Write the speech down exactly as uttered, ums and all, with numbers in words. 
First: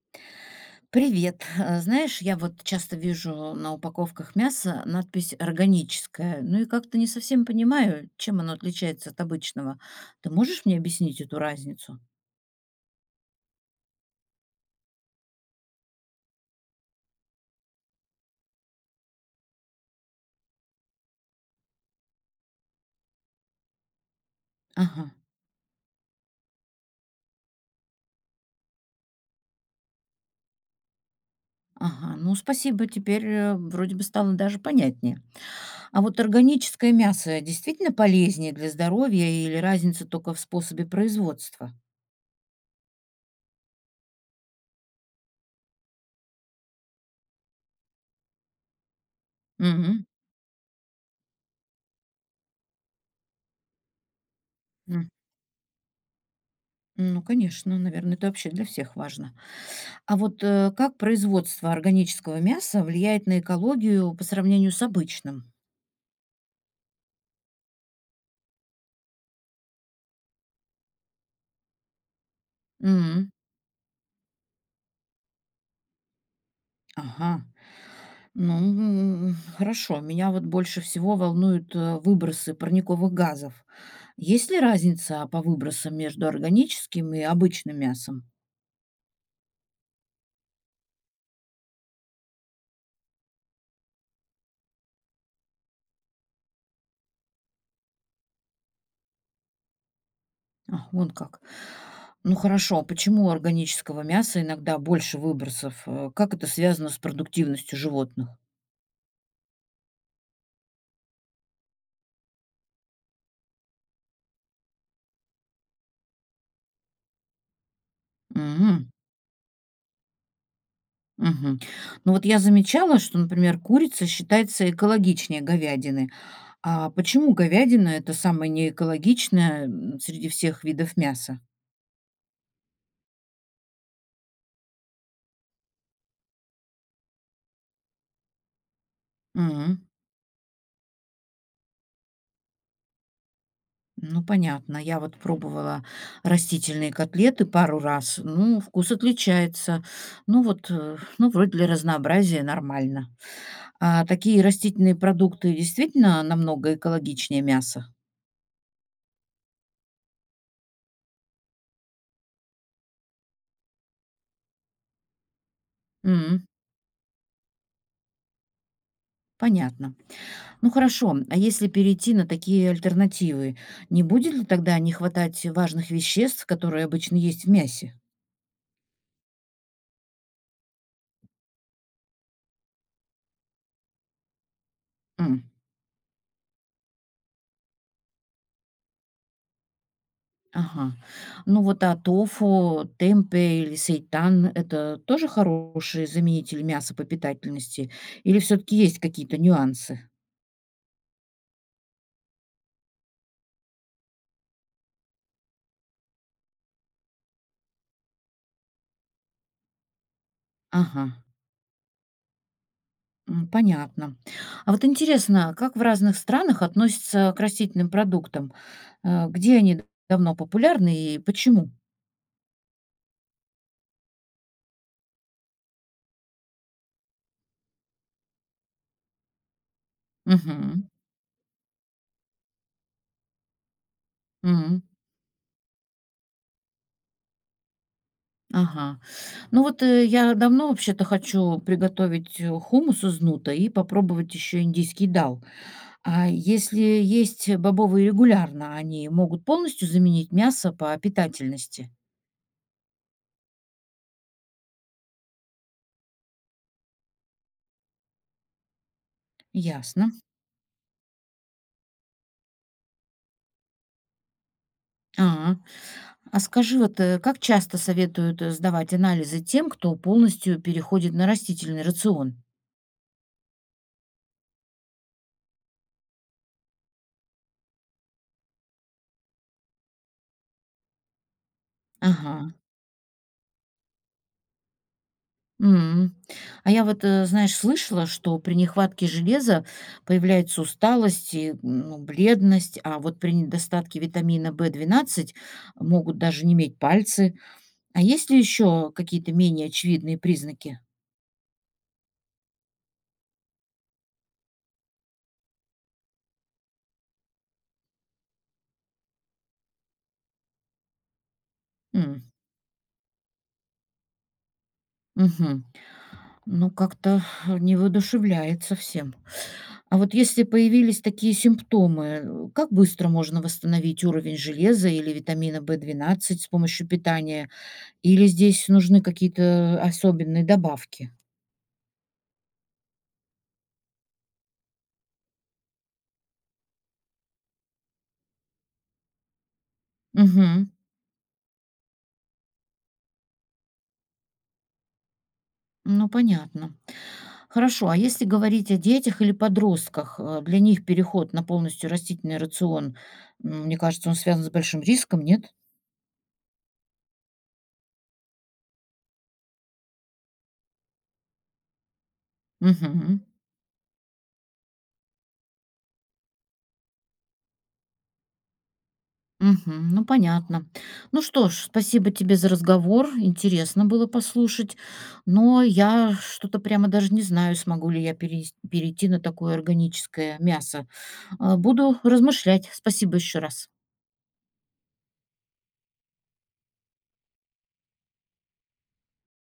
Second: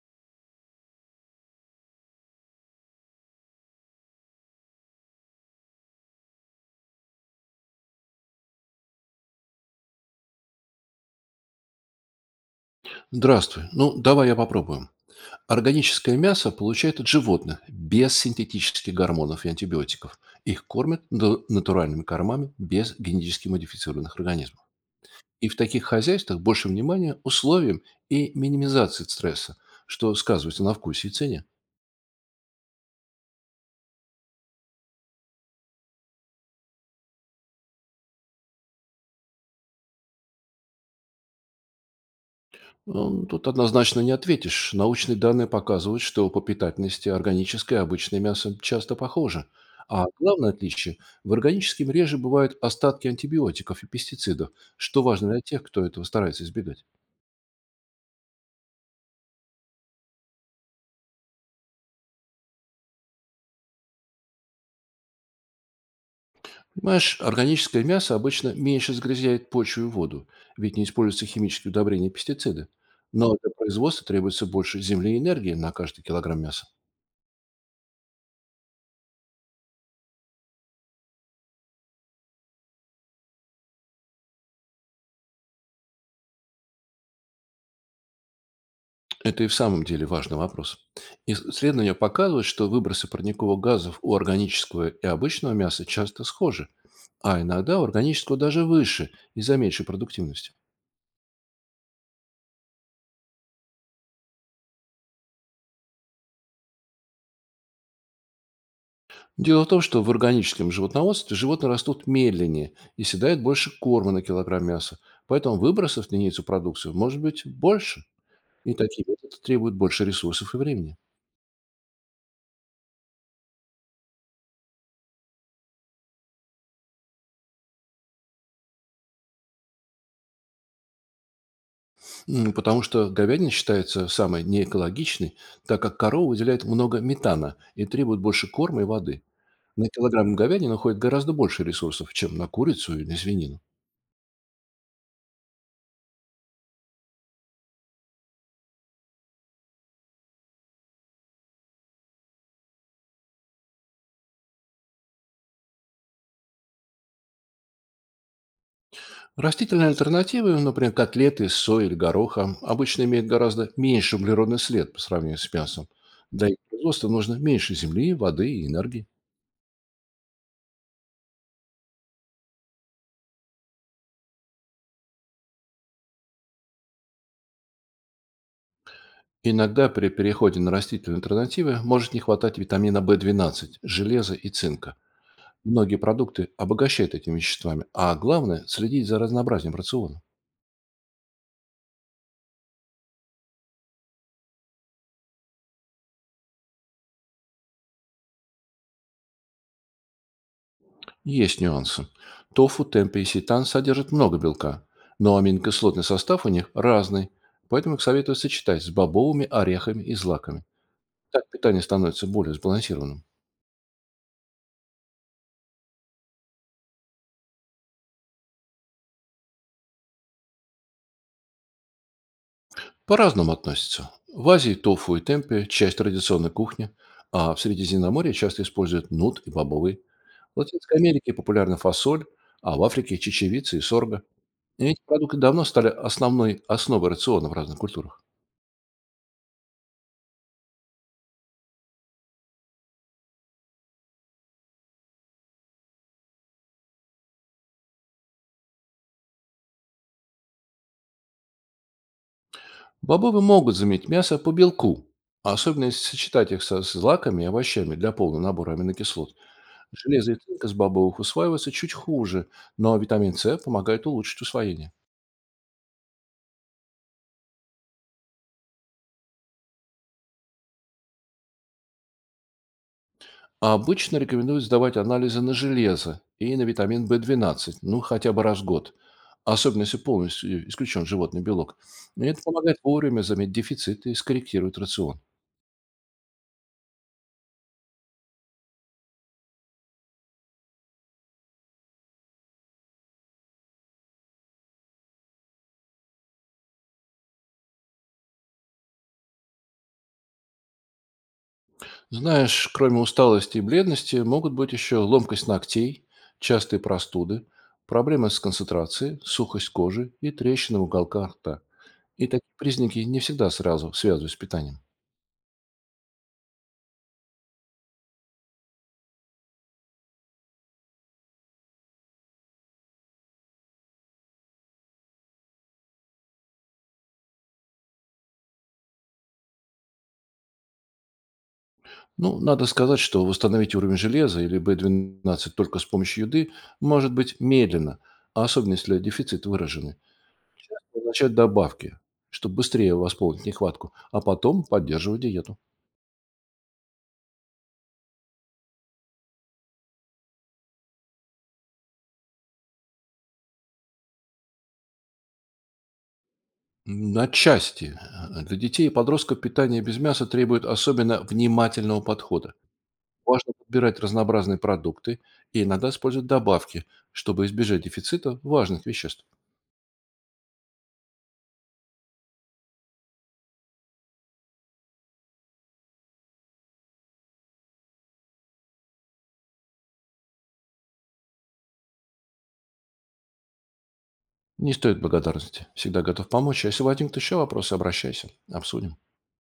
Привет. Э, Знаешь, я вот часто вижу на упаковках мяса надпись «органическое». Ну и как-то не совсем понимаю, чем оно отличается от обычного. Ты можешь мне объяснить эту разницу? Здравствуй. Ну, давай я попробую. Органическое мясо получают от животных без синтетических гормонов и антибиотиков. Их кормят на- натуральными кормами без генетически модифицированных организмов. Ага, И в таких хозяйствах больше внимания условиям и минимизации стресса, что сказывается на вкусе и цене. ага. Ну, спасибо. Теперь э, вроде бы стало даже понятнее. А вот органическое мясо действительно полезнее для здоровья или разница только в способе производства? Ну, тут однозначно не ответишь. Научные данные показывают, что по питательности органическое и обычное мясо часто похоже. Угу. А главное отличие – в органическом реже бывают остатки антибиотиков и пестицидов, что важно для тех, кто этого старается избегать. Ну, конечно, наверное, это вообще для всех важно. А вот э, как производство органического мяса влияет на экологию по сравнению с обычным? Понимаешь, органическое мясо обычно меньше загрязняет почву и воду, ведь не используются химические удобрения и пестициды. Но М, для производства требуется больше земли и энергии на каждый килограмм мяса. ага. Ну, м, хорошо. Меня вот больше всего волнуют э, выбросы парниковых газов. Есть ли разница по выбросам между органическим и обычным мясом? Это и в самом деле важный вопрос. Исследования показывают, что выбросы парниковых газов у органического и обычного мяса часто схожи, а иногда у органического даже выше из-за меньшей продуктивности. А, вон как. Ну хорошо, а почему у органического мяса иногда больше выбросов? Э, Как это связано с продуктивностью животных? Дело в том, что в органическом животноводстве животные растут медленнее и съедают больше корма на килограмм мяса, поэтому выбросов на единицу продукции может быть больше, и Мгм. такие методы требуют больше ресурсов и времени. Мгм. Ну вот я замечала, что, например, курица считается экологичнее говядины. А почему говядина– это самое неэкологичное м, среди всех видов мяса? М, Потому что говядина считается самой неэкологичной, так как корова выделяет много метана и требует больше корма и воды. М, На килограмм говядины уходит гораздо больше ресурсов, чем на курицу или свинину. ну, понятно. Я вот пробовала растительные котлеты пару раз. Ну, вкус отличается. Ну, вот, э, ну, вроде для разнообразия нормально. А такие растительные продукты действительно намного экологичнее мяса? Растительные альтернативы, например, котлеты из сои или гороха, обычно имеют гораздо меньше углеродный след по сравнению с мясом. М, Для их производства нужно меньше земли, воды и энергии. понятно. Ну хорошо, а если перейти на такие альтернативы, не будет ли тогда не хватать важных веществ, которые обычно есть в мясе? Иногда при переходе на растительные альтернативы может не хватать витамина бэ двенадцать, железа и цинка. М, Многие продукты обогащают этими веществами, а главное – следить за разнообразием рациона. ага. Ну вот а тофу, темпе или сейтан– это тоже хороший заменитель мяса по питательности? Или все-таки есть какие-то нюансы? Есть нюансы. Тофу, темпе и сетан содержат много белка, но аминокислотный состав у них разный, поэтому их советую сочетать с бобовыми, орехами и злаками. Ага. Так питание становится более сбалансированным. М, понятно. А вот интересно, как в разных странах относятся к растительным продуктам? Э, Где они давно популярны и почему? По-разному относятся. В Азии тофу и темпе – часть традиционной кухни, а в Средиземноморье часто используют нут и бобовые. В Латинской Америке популярна фасоль, а в Африке – чечевица и сорга. Угу. И Эти продукты давно стали основной основой рациона в разных культурах. Ага. Ну вот, э, я давно вообще-то хочу приготовить, э, хумус из нута и попробовать еще индийский дал. А если есть бобовые регулярно, они могут полностью заменить мясо по питательности? Бобовые могут заменить мясо по белку, а особенно если сочетать их со злаками и овощами для полного набора аминокислот. Ясно. Железо и цинк из бобовых усваиваются чуть хуже, но витамин С помогает улучшить усвоение. А, а скажи, вот, э, как часто советуют, э, сдавать анализы тем, кто полностью переходит на растительный рацион? А обычно рекомендуют сдавать анализы на железо и на витамин бэ двенадцать, ну хотя бы раз в год, особенно если полностью исключен животный белок. И это Ага. помогает вовремя заметить дефицит и скорректирует рацион. М. А я вот, э, знаешь, слышала, что при нехватке железа появляется усталость и, ну, бледность, а вот при недостатке витамина в двенадцать могут даже неметь пальцы. А есть ли еще какие-то менее очевидные признаки? Знаешь, кроме усталости и бледности, могут быть еще ломкость ногтей, частые простуды, проблемы с концентрацией, сухость кожи и трещины в уголках рта. М, И такие признаки не всегда сразу связывают с питанием. мгм. Ну, как-то не воодушевляет совсем. А вот если появились такие симптомы, э, как быстро можно восстановить уровень железа или витамина в двенадцать с помощью питания? Или здесь нужны какие-то особенные добавки? Ну, надо сказать, что восстановить уровень железа или бэ двенадцать только с помощью еды может быть медленно, а особенно если дефицит выраженный. Мгм. Начать добавки, чтобы быстрее восполнить нехватку, а потом поддерживать диету. Ну, понятно. Хорошо, а если говорить о детях или подростках, э, для них переход на полностью растительный рацион, м, мне кажется, он связан с большим риском, нет? На части. Э, Для детей и подростков питание без мяса требует особенно внимательного подхода. Мгм. Важно подбирать разнообразные продукты и иногда использовать добавки, чтобы избежать дефицита важных веществ. Мгм. Ну, понятно. Ну что ж, спасибо тебе за разговор. Интересно было послушать. Но я что-то прямо даже не знаю, смогу ли я перес- перейти на такое органическое мясо. А, буду размышлять. Спасибо еще раз. Не стоит благодарности. Всегда готов помочь. А если возникнут еще вопросы, обращайся. Обсудим.